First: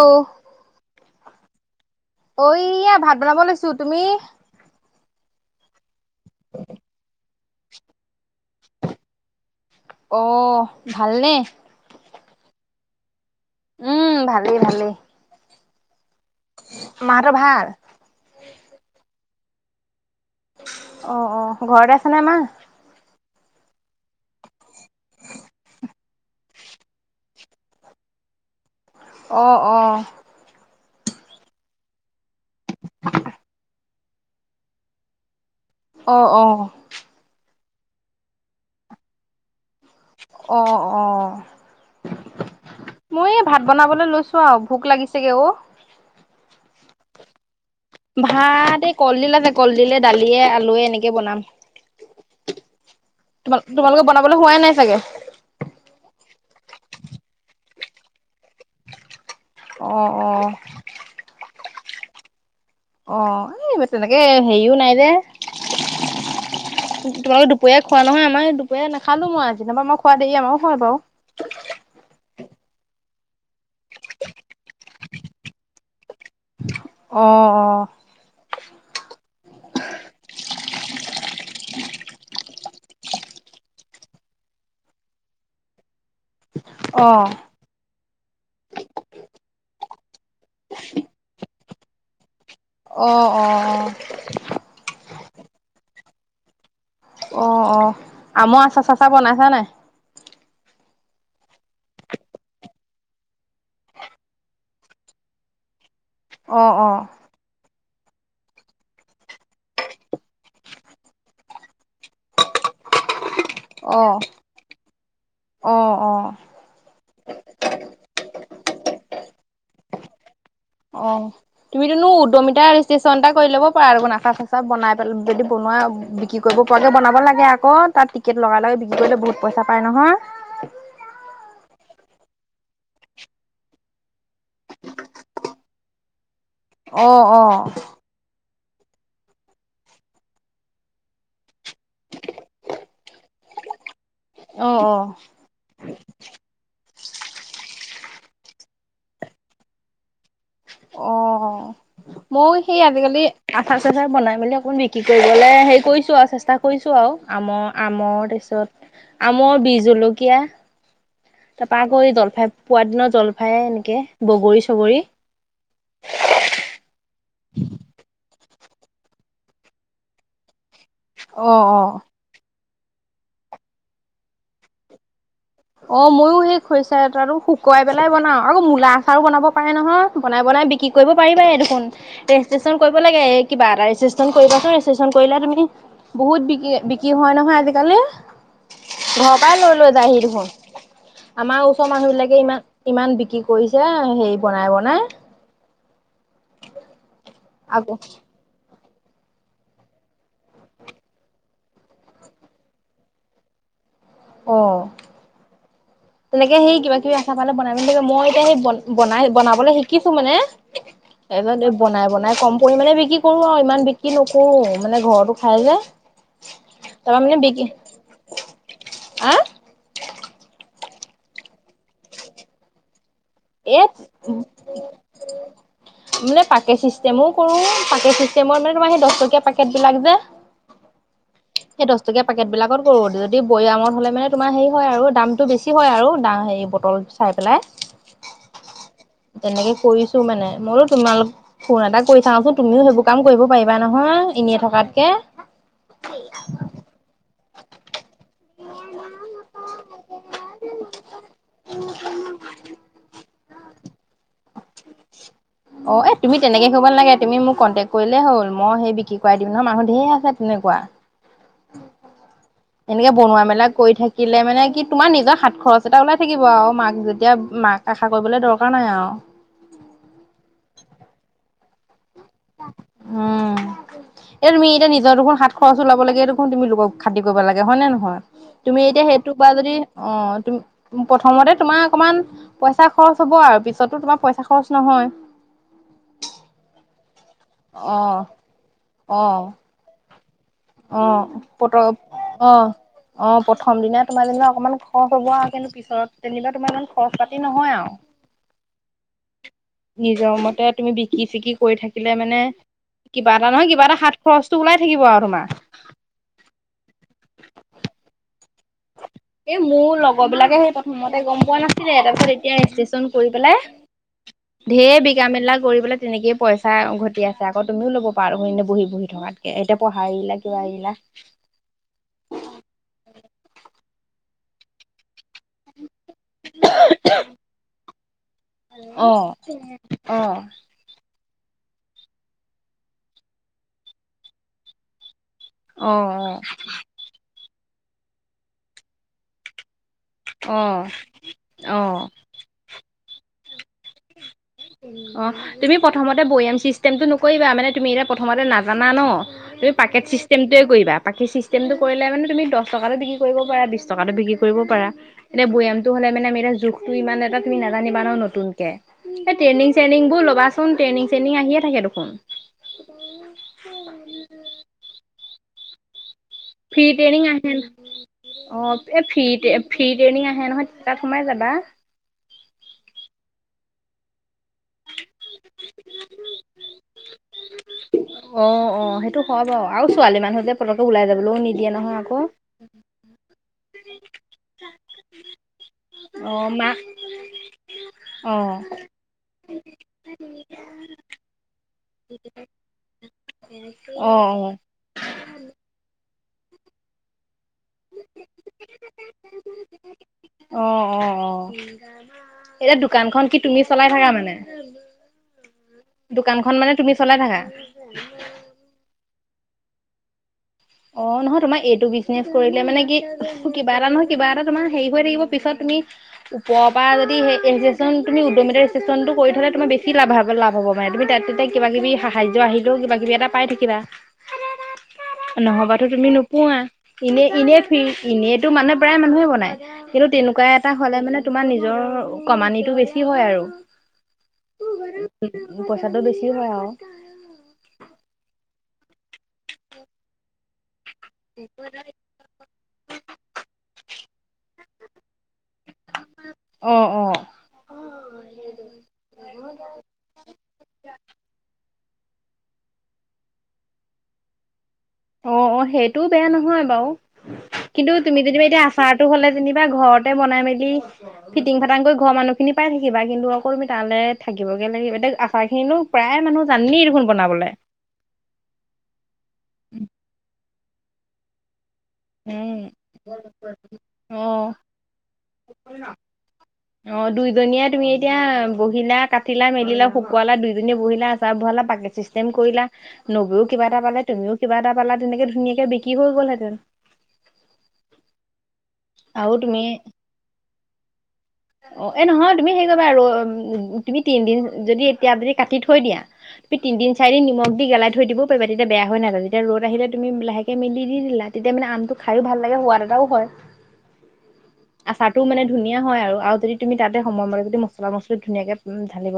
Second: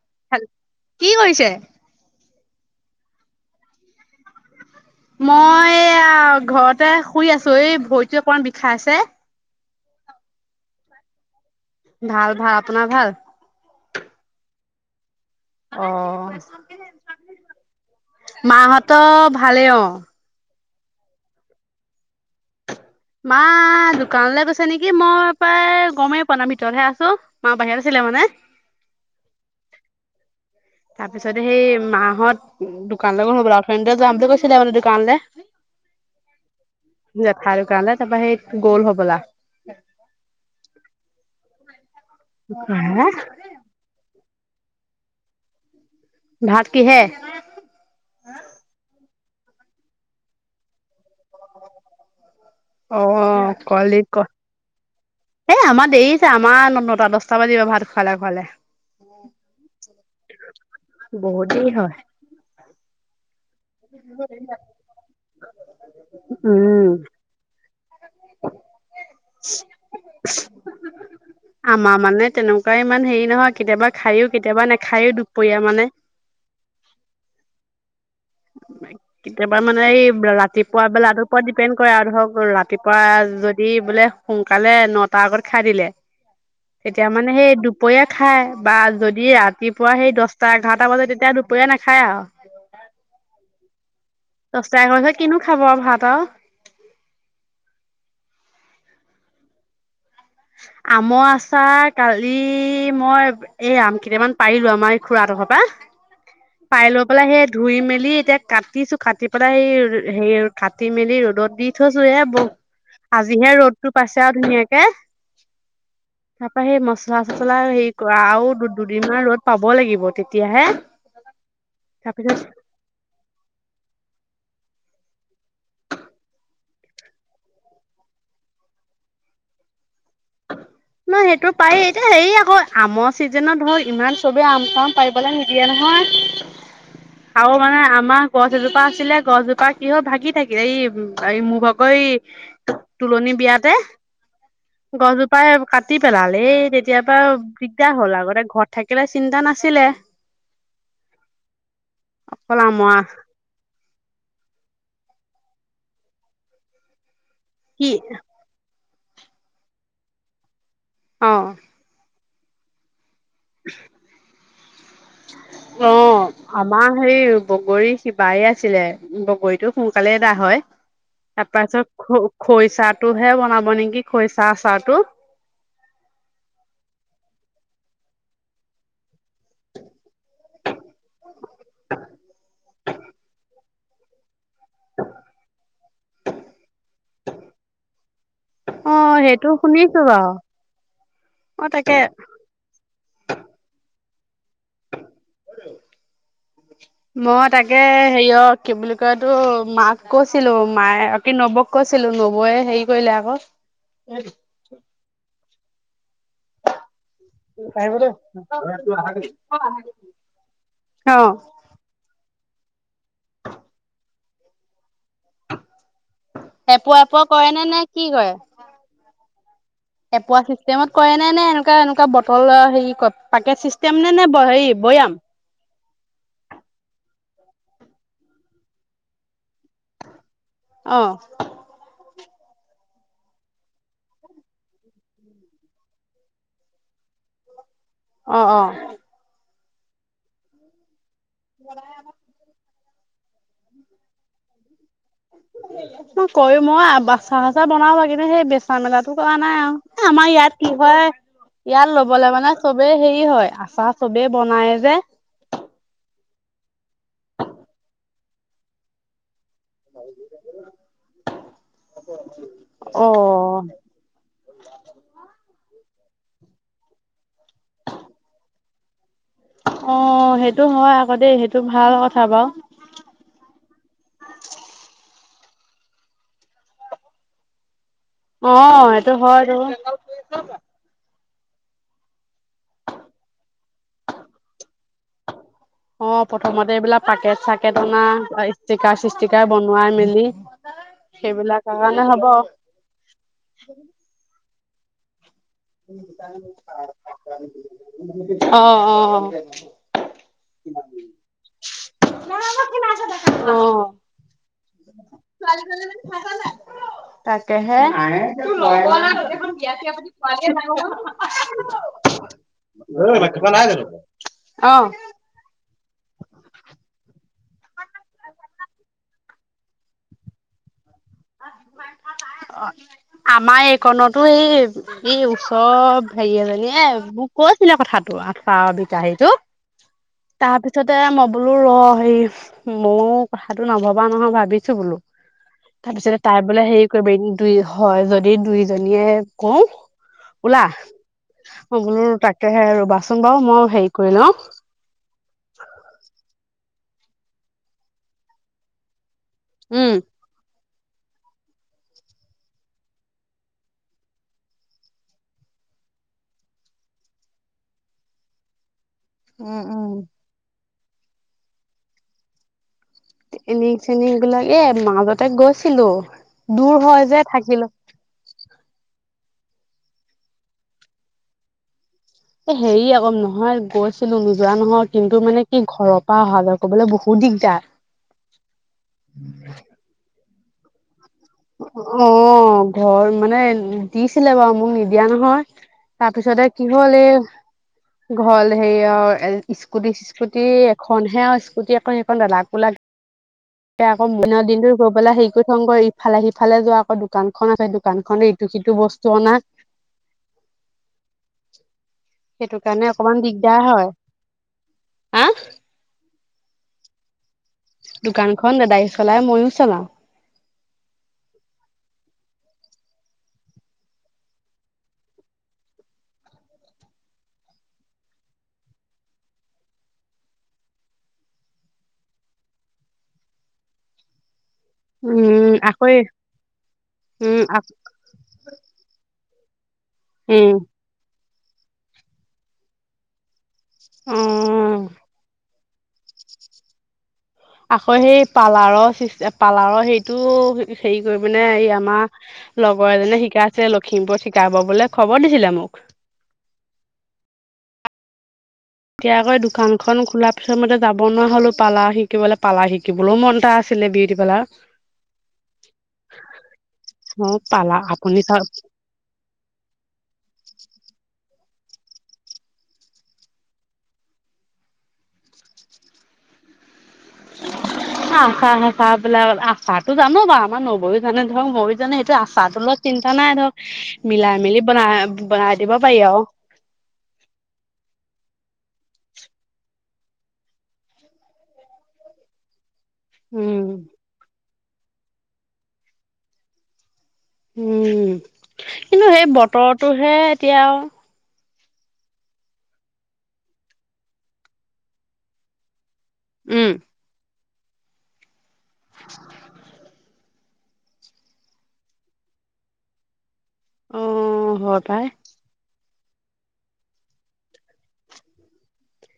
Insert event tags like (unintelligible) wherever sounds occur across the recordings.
অ'। হেল কি কৰিছে? অ' এয়া ভাত বনাব লৈছো তুমি? মই ঘৰতে শুই আছো এই ভৰিটো অকমান বিষা আছে। অ' ভালনে? ভাল ভাল, আপোনাৰ ভাল? উম ভালেই ভালেই। অ' মাহঁতৰ ভাল মাহত ভালেই অ'। অ' অ' ঘৰতে আছে নে মা? মা দোকানলৈ গৈছে নেকি! মই প্ৰায় গমেই পোৱা নাই। মই ভিতৰতহে আছোঁ, মা বাহিৰত আছিলে মানে। (inaudible) অ' অ'! তাৰপিছতে, সেই মাহত, দোকানলৈ গ'ল হ'বলা, ওঠনিতে যাম বুলি কৈছিলে মানে, দোকানলে। অ' অ'! (unintelligible) তাৰপৰা, সেই গ'ল হ'বলা। অ' অ'! হে মই এই, ভাত বনাবলে লৈছোঁ। চোৱা ভোক লাগিছেগে ঔ। ভাত কি হে? কল দিলে দালিয়ে আলুৱে এনেকে এনেকে বনাম, অ' কলদিল তোমালোকৰ ক বনাবলৈ হোৱাই নাই চাগে। এ আমাৰ দেৰিছে আমাৰ ন নটা দছটা বাজিব ভাত খোৱালে খোৱালে। অ' অ'। য হয়। অ এই তেনেকে, সেৰিও নাই যে, উম, তোমালোকৰ দুপৰীয়া খোৱা নহয়। আমাৰ দুপৰীয়া নাখালোঁ, মই। কেতিয়াবা, আমাৰ খোৱা দেৰি, আমাৰো হয় বাৰু। আমাৰ মানে, তেনেকুৱা ইমান সেৰি নহয়। কেতিয়াবা, খাইয়ো, কেতিয়াবা নাখায়ো, দুপৰীয়া মানে। অ' অ'! কেতিয়াবা মানে, এই ৰাতিপুৱা বেলাটোৰ ওপৰত ডিপেণ্ড কৰে আৰু ধৰক, ৰা ৰাতিপুৱা যদি বোলে, সোনকালে নটা আগত খাই দিলে। অ তেতিয়া অ মানে, সেই দুপৰীয়া খাই বা যদি ৰাতিপুৱা সেই, দহটা-এঘাৰটা বজাত, তেতিয়া দুপৰীয়া নাখায় আৰু। অ' অ'! দহটা এঘাৰটা (unintelligible) বজাত কিনো খাব আৰু ভাত আৰু? অ' অ'! আমৰ আচাৰ-চাচাৰ বনাইছা নাই? (inaudible) আমৰ আচাৰ, কালি মই, এই আমকেইটামান পাৰিলোঁ, আমাৰ এই, খুড়াহঁতৰ ঘৰৰ পৰা। অ', পাই লৈ অ', পেলাই সেত ধুই মেলি এতিয়া কাটিছো কাটি পেলাই সেই হে কাটি মেলি ৰ'দত দি থৈছো এ ব আজিহে ৰ'দটো পাইছে অ', আৰু ধুনীয়াকে। অ', অ', তাৰপা সেই মচলা চচলা হেৰি কৰা আৰু দু- দুদিনমান ৰ'দ পাব লাগিব তেতিয়াহে অ', তুমিতোনো তাৰপিছত উদ্যমিতাৰ ৰেজিষ্ট্ৰেচন এটা কৰি ল'ব পাৰা দেখোন (unintelligible) (unintelligible) বনাই পেলে যদি বনোৱা বিক্ৰী কৰিব পৰাকে বনাব লাগে আকৌ তাত টিকেট লগাই লগে বিক্ৰী কৰিলে বহুত পইচা পইচা পায় নহয়। নহয় সেইটো পাৰি এতিয়া হেৰি আকৌ আমৰ চিজনত ধৰক ইমান চবেই আম চাম পাৰিবলৈ নিদিয়ে নহয়। (unintelligible) অ', আৰু অ', মানে আমাৰ গছ এজোপা আছিলে গছজোপা কি হল ভাগি থাকিল এই -এই মুগ আকৌ এই তোলনি বিয়াতে অ', অ', গছজোপাই কাটি পেলাল এই তেতিয়া পা দিগদাৰ হ'ল আগতে ঘৰত থাকিলে চিন্তা নাছিলে। অ', ময়ো অকল সেই আমাৰ আজিকালি আঠা তাতে বনাই মেলি অকণমান বিক্ৰী কৰিবলৈ হেৰি কৰিছোঁ আৰু চেষ্টা কৰিছোঁ আৰু আমৰ - কি আমৰ তাৰছত আমৰ বী জলকীয়া অ তাৰ পা আকৌ এই জলফাই পোৱাৰ দিনাও জলফ অ, আমাৰ সেই বগৰী খিবায়ে আছিলে বগৰীটো সোনকালে দা হয়। অ তাৰপাৰ অ পিছত খ খৰিচাটোহে বনাব নেকি খৰিচা চাহটো। অ' মইো সেই খৰিচা এটো শুকুৱাই পেলাই বনাও আৰু মূলা আচাৰো বনাব পাৰে নহয় বনাই বনাই বিক্ৰী কৰিব পাৰিবা দেখোন ৰেজিষ্ট্ৰেশন কৰিব লাগে কিবা এটা ৰেজষ্টন ৰে তুমি বহুত বি বিক হয় নহয় আজি কালি। অ সেইটো ঘৰপা লৈ লৈ শুনিছো জাই বাৰু দেশুন। অ আমাৰ ওচৰৰ তাকে মানুহ বিলাকে ইমান ইমান বিক্ৰী কৰিছে হেৰি বনাই বনাই। মই তাকে আকৌ হেৰিয়ত কি বুলি কয় তো মাক কৈছিলো মায়ে আ কি নৱক কৈছিলো নৱৈয়ে হেৰি কৰিলে আকৌ। আহ। তেনেকে সেই কিবা কিবা আহ (unintelligible) মই এতিয়া সেই বনাই বনাবলৈ শিকিছো মানে অ এজনে বনাই বনাই কম পৰিমাণে বিক্ৰী কৰো আৰু ইমান বিক্ৰী নকৰো। মানে ঘৰতো খাই যে এপোৱা তাৰপা এপোৱা মানে কৰে নে বিকি নে কি কৰে (unintelligible) এপোৱা চিষ্টেমত কৰে নে নে এনেকুৱা এনেকুৱা বটল হেৰি কত এই মানে পাকে চিষ্টেমো কৰো পাকেট চিষ্টেমত মানে তোমাৰ সেই দহ টকীয়া পাকেট বিলাক যে। অ সেই দহ টকীয়া পেকেট বিলাকত কৰো যদি বৈয়ামত হ'লে মানে তোমাৰ হেৰি হয় আৰু দামটো বেছি হয় আৰু দা হে বটল চাই পেলাই। অ' অ'। তেনেকে কৰিছো মানে মইো তোমালোক ফোন এটা কৰি চাওচোন তুমি কাম কৰিব পাৰিবা নহয় এনেই থকাত। ত কৰি মই (unintelligible) বনাও লাগ সেই বেচা মেলাটো কৰা নাই আৰু আমাৰ ইয়াত কি হয় ইয়াত ল'বলে মানে চবেই হেৰি হয় আচাৰ চবেই বনায় যে। অ এ তুমি তেনেকৈ কৰিব নালাগে মোক কণ্টেক কৰিলে হ'ল ম সেই বিক্ৰী দিম নহয় মানুহ ধেৰ আছে তেনেকুৱা। অব (inaudible) এনেকে বনোৱা মেলা কৰি থাকিলে মানে কি তোমাৰ নিজৰ হাত খৰচ টা ওলাই থাকিব আৰু মাক যেতিয়া মাক আশা কৰিবলৈ দৰকাৰ নাই আৰু। অ' সেইটো হয় আকৌ দেই সেইটো ভাল কথা। বাও উম এ তুমি এতিয়া নিজৰ দুখ খাত খৰচ ওাব লাগে এই দেখু তুমি লোকক খাতিৰ কৰিব লাগে হয় নে নহয়? অ তুমি এতিয়া সেইটো বা হয়তো যদি অ' প্ৰথমতে তোমাৰ অকণমান পইচা খৰচ হ'ব আৰু পিছতো তোমাৰ পইচা খৰচ নহয় অ' প্ৰথমতে এইবিলাক পাকেট চাকেট অ অনা ষ্টিকাৰ অ চিষ্টিকাৰ বনোৱাই মেলি অ' সেইবিলাক পত কাৰণে হ'ব অ' অ' প্ৰথম দিনা তোমাৰ যে অকমান খৰ হ'ব কিন্তু পিছত যেনিবা তোমাৰ ইমান খৰচ পাতি নহয় আৰু অ' অ'। নিজৰ মতে তুমি বিকি চিকি কৰি থাকিলে মানে কিবা এটা নহয় কিবা এটা সাত খৰচ ছোৱ ন তাকেহে। এই মোৰ লগৰবিলাকে সেই প্ৰথমতে গম পোৱা নাছিলে তাৰপিছত এতিয়া ৰেজিষ্ট্ৰেশচন কৰি পেলাই অ', ধঢেৰ বিঘা মেলা কৰিবলৈ তেনেকেইে পইচা ঘট আছে আকৌুমিও ল'ব পাৰানে বহি বহি থকাতকে এতিয়া পঢ়া এৰিলা কিবা এৰিলা। আমাৰ এইকণতো এই এই চব হেৰি এজনী এ মোক কৈছিলে কথাটো আঠা অ বিকাাহীটো। অ তাৰ পিছতে ম বোলো ৰ হে ময় কথাটো নভবা নহয় ভাবিছো বোলো। অ তাৰপিছতে তাই বোলে হেৰি কৰিব দুই হয় যদি দুইজনীয়ে কওঁ। অ ওলা, অ' বোলো তাকেহে ৰুবাচোন বাৰু মই হেৰি কৰি লওঁ অ' তুমি প্ৰথমতে বৈ আম চিষ্টেমটো নকৰিবা মানে তুমি এতিয়া প্ৰথমতে নাজানা ন, তুমি উম। পাকেট চিষ্টেমটো কৰিবা বাকী চিষ্টেমটো কৰিলে মানে তুমি দহ টকাটো বিক্ৰী কৰিব পাৰা বি টকাাতটো বিক্ৰী কৰিব পাৰা, এনে বৈয়ামটো হলে মানে মিৰা জোখতটো ইমান এটা তুমি নাজানিবা ন নতুনকে। এই উম, ট্ৰেইনিং উম। চেইনিং বোৰ ল'বাচোন ট্ৰেইনিং চেইনিং আহিয়ে থাকে দেখোন। এনিক চেনিক গোলাক এ মাজতে গৈছিলো। দূৰ ফিট হয় এনি যে আহে, থাকিলো অ' ফি ফ্ৰী ট্ৰেইনিং আহে নহয় তাত সোমাই যাবা। এ হেৰি আকৌ নহয় গৈছিলো নোযোৱা নহয় কিন্তু মানে কি ঘৰৰ পৰা অহা যোৱা কৰিব'বলৈ বহুত দিগদাৰ। অ' অ' সেইটো হয় বাৰু আৰু ছোৱালী মানুহতে পতকো ওলাই যাব অ' ঘৰ মানে দিছিলে বাৰু মোক নিদিয়া নহয়। অ ততাৰপিছতে কি মা হল এ অ ঘল হেৰি অ স্কুটি সি্কুটি এখন হে স্কুটি এখন দাদাকো এ আকৌ অ দিনৰ অ দিনটো গ পেলাই হেৰি কৰি থংগ ইফালে সিফালে যোৱা আকৌ দোকান আছে দোকান খনে ইটো সিটো বস্তু অনা। অ' অ' অ' সেইটো এতিয়া কাৰণে অকমান দোকানখন কি তুমি দিগদাৰ হয় চলাই থাকা মানে? হা? দোকানখন মানে তুমি চলাই থাকা? দোকানখন দাদাই চলাই মইো চলাওঁ। অ নহয় তোমাৰ এইটো বিজনেচ কৰিলে মানে কি কিবা এটা নহয় কিবা এটা তোমাৰ হেৰি হৈ থাকিব পিছত তুমি ওপৰৰ পৰা যদি উদটো কৰি থলে তোমাৰ বেি লাভ লা হ'বানে তুমি তাততে কিবা কিবি স নিজৰ আহিলেও কিবা কিবি এটা পাই থাকিবা। হয়। নহ'বাতো তুমি নোপোৱা এনে উম, এনেই ফৰি এনেইতো মানে প্ৰায় মানুহে বনায়। কিন্তু তেনেকুৱা উম। এটা হলে মানে তোমাৰ নিজৰ কমানানিটো বেছি হয় আৰু। অ', পইচাটো বেছি হয় আৰু। আকৌ সেই পালাৰৰ চ পালাৰৰ সেইটো হেৰি কৰি পিনে এই আমাৰ লগৰ এজনে শিকাইছে লখিমপুৰত শিকাব বলে। খবৰ দিছিলে মোক। আহ অ'। এতিাকৈ দোকান খন খোলা পিছ মতে যাব ন হলো পালাহ শিকিবলৈ পালা শিকিবলৈও মন এটা আছিলে বিয়টি পেলা। অ' সেইটোও বেয়া নহয় বাৰু। অ', পালা কিন্তু আপুনি তুমি চা যেনিবা এতিয়া আচাৰটো হ'লে যেনিবা ঘৰতে বনাই মেলি ফিটিং ফাটাং কৰি ঘৰ মানুহখিনি প থাকিবা কিন্তু অকমি তালৈ থাকিবগৈ লাগিব এতিয়া আচাৰখিনো প্ৰায় মানে জানেই দেখোন। বনাবলে আশা আষ বিলাক আশো জানো বা আমাৰ নবৈয়ও জানে ধৰক মই ানে সেইটো আচা উম তলত চিন্তা নাই ধৰ অ মিলাই মেলি বনাই বনাই দিব পাৰি আৰু। অ' দুইজনীয়া তুমি এতিয়া বহিলা কাটিলা মেলিলাে শুকুৱালা দুজনী বহিলা আচাৰ বহালা পাকেট ছিষ্টেম কৰিলা। নবীও উম, কিবা এটা পালে তুমিও কিবা এটা পালা তেনেকে ধুনীয়াকে বিক্ৰী হৈ গ'লহেঁতেন। উম, কিন্তু সেই আৰু তুমি বতৰটোহে এতিয়া। অ' এ নহয় তুমি হেৰি কৰিবা আৰু তুমি তিনদিন যদি এতিয়া যদি কাটি থৈ দিয়া তুমি উম, তিদিন চাৰিন নিমখ দি গালাই থৈ দিব পাৰাতিয়া বেয়া হয় নায তেতিয়া ৰদ আহিলে তমি লাহে ে মেলি দি দিলা তেতিয়া মানে আমটো খাইো ভাল লাগে সোৱাদ এটাও হয়। অ' হ পাই। আচাৰটোও মানে ধুনীয়া হয় আৰু যদি তুমি তাতে সময়মতে যদি মছলা মছলি ধুনীয়াকে ালিব।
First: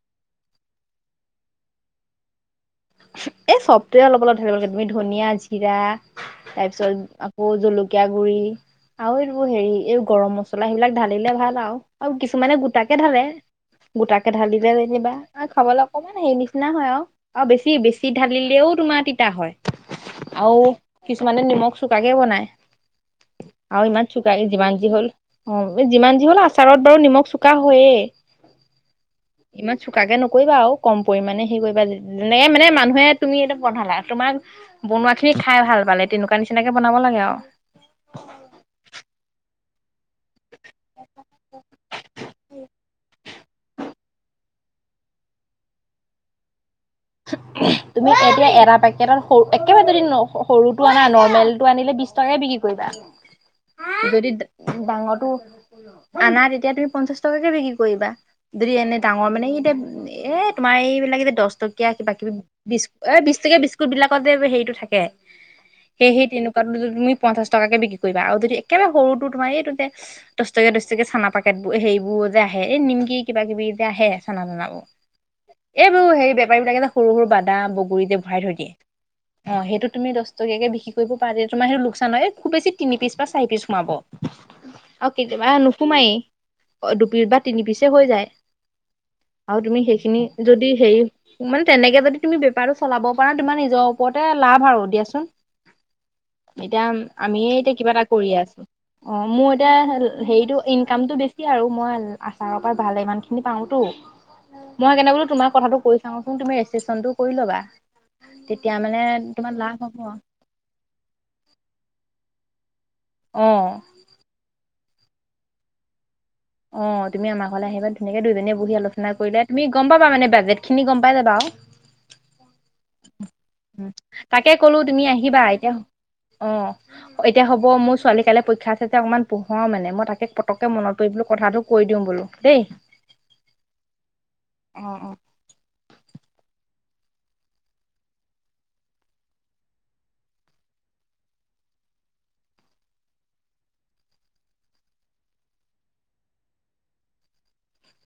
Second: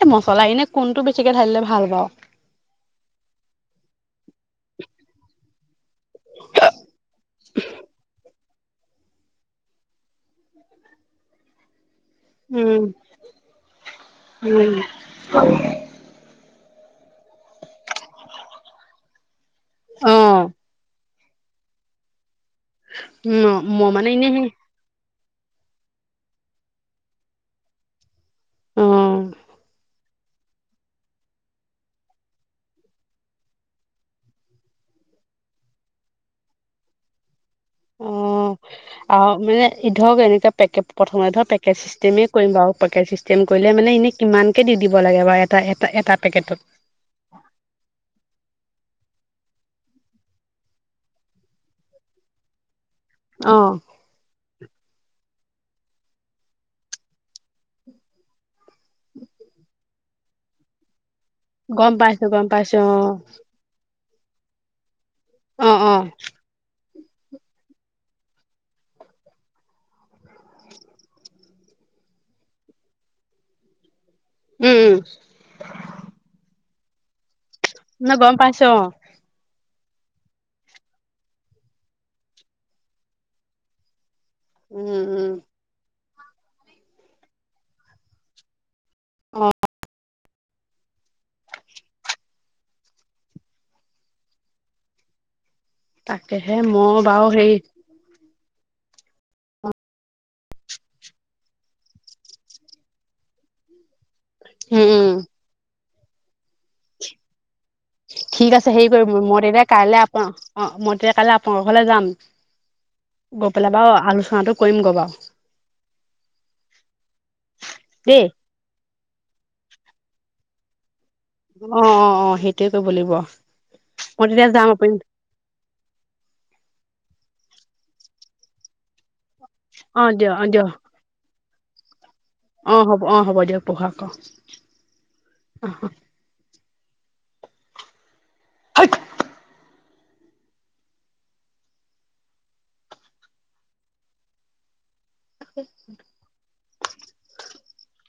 এই মচলা এনে কোনটো বেছিকে ঢাল দিলে ভাল পাওঁ। এই চবটোৱে অলপ অলপ থাকিব লাগে তুমি ধনিয়া জিৰা তাৰ পিছত আকৌ জলকীয়া গুৰি। আৰু এইটো হেৰি এই গৰম মছলা সেইবিলাক ঢালিলে ভাল আৰু। আৰু কিছুমানে উম, গোটাকে ঢালে গোটাকে ঢালিলে উম, যেনিবা আৰু খাবলৈ অকমান হেৰি নিচ শুনা হয় আও, আৰু বেছি বেছি ঢালিলেও তোমাৰ তিতা হয়, অ', আৰু কিছুমানে নিমখ চোকাকে বনায়, আৰু মই ইমান মানে এনে চোকাকে সেই যিমান যি হল অঁ যিমান যি হল আচাৰত বাৰু নিমখ চোকা হয়েই। অ', ইমান চোকাকে নকৰিবা আৰু কম পৰিমানে হেই কৰিবা ন নি এনেকে মানে মানুহে তুমি এইটো বনালা তোমাক বনোৱাখিনি খাই ভাল পালে তেনেকুৱা নিচিনাকে বনাব লাগে আৰু। অ', অ', মানে ধৰক এনেকৈ পেকেজ প্ৰথমে ধক পেকেজ চিষ্টেমেই কৰিম বাৰু পেকেজ চিষ্টেম কৰিলে মানে এনেই কিমানকে দি দিব লাগে বাৰু এটা এ এটা পেকেটত। স তাতৰু একেবাৰে যদি সৰুটো আনা নৰ্মেলটো আনিলে বি টকে বিক্ৰী কৰিবা। অ', যদি ডাঙৰটো আনাাৰ তেতিয়া তুমি পঞ্চাশ টকাকে বিক্ৰী কৰিবা যদি এনে ডাঙৰ মানে কি এতিয়া এ তোমাৰ এইবিলাক এ যে দহ টকীয়া গম কিবা পাইছোঁ কিবি গম বি পাইছোঁ এ বিশ টকীয়া বিস্কুট বিলাক হেৰিটো থাকে অ', অ', অ', সেই সেই তেনেকুৱো যদি তুমি পঞ্চাশটক কেে বিক্ৰী কৰিবা আৰু যদি একেবাৰে সৰুটোো তোমাৰ এইটো যে দহটকা দহটকে চানা পেটবোৰ হেৰি এইবোৰ যে আহে এই নিমকি কিবা কিবি এ যেয়া আহে চানা চান উম, উম, এইবোৰু সেই বেপাৰী বিলাক এ যে সৰু সৰু বান্ধ দা বগৰী ন যে গম ভৰাই থৈ দিয়ে পাইছোঁ অ', অ', সেইটো তুমি দশটকাকে বিক্ৰী কৰিব পাৰ দ তোমাৰ সেইটো লোকচান হয় খুব বেছি তিনি পিচ বা চাৰি পিচ সোমাব। উম, আৰু উম, কেতিয়াবা নোসোমায়েই অ', দুপিচ বা তিনি পিচে হৈ যায়। আৰু তুমি সেইখিনি যদি সেই মানে তেনেকে যদি তুমি বেপাৰটো চলাব পাৰা তোমাৰ নিজৰ ওপৰতে লাভ আৰু তাকেহে দিয়াচোন। এতিয়া মই বাৰু আমিয়ে হেৰি এতিয়া কিবা এটা কৰি আছোঁ। অ', মোৰ এতিয়া হেৰিটো ইনকামটো বেছি আৰু মই আচাৰৰ পৰা ভাল ইমানখিনি পাওঁতো। উম, মই উম, কেনে বোলো তোমাৰ কথাটো কৈ চাওঁচোন তুমি ৰেজিষ্টনটো কৰি ল'বা। ঠিক আছে, তেতিয়া হেৰি মানে কৰিম মই তোমাৰ তেতিয়া লাভ হ'ব কাইলৈ আপ অ', মই তেতিয়া কাইলে আপোনাৰ ঘৰলৈ যাম। অ গৈ পেলাই বাৰু আলোচনাটো কৰিম গৈ বাৰু। অ', তুমি ঘৰলৈ আহিবা ধুনীয়াকে দেই দুজনীয়ে বহি আলোচনা কৰিলে তুমি গম পাবা মানে বাজেটখিনি গম পা অ', অ', অ', সেইটোৱে কৰিব লাগিব। উম, মই তেতিয়া তাকে যাম ক'লো আপুনি তুমি আহিবা এতিয়া অ'। এতিয়া হ'ব মোৰ ছোৱালী কাইলে পৰীক্ষা আছে অকমান পঢ়োৱাও মানে মই অঁ তাকে দিয়ক পতককে মনত পৰিলো কথাটো কৈ দিওঁ বোলো। দেই অ', হ'ব অ', হ'ব দিয়ক পঢ়াক অ'। অ অ (unintelligible) (inaudible)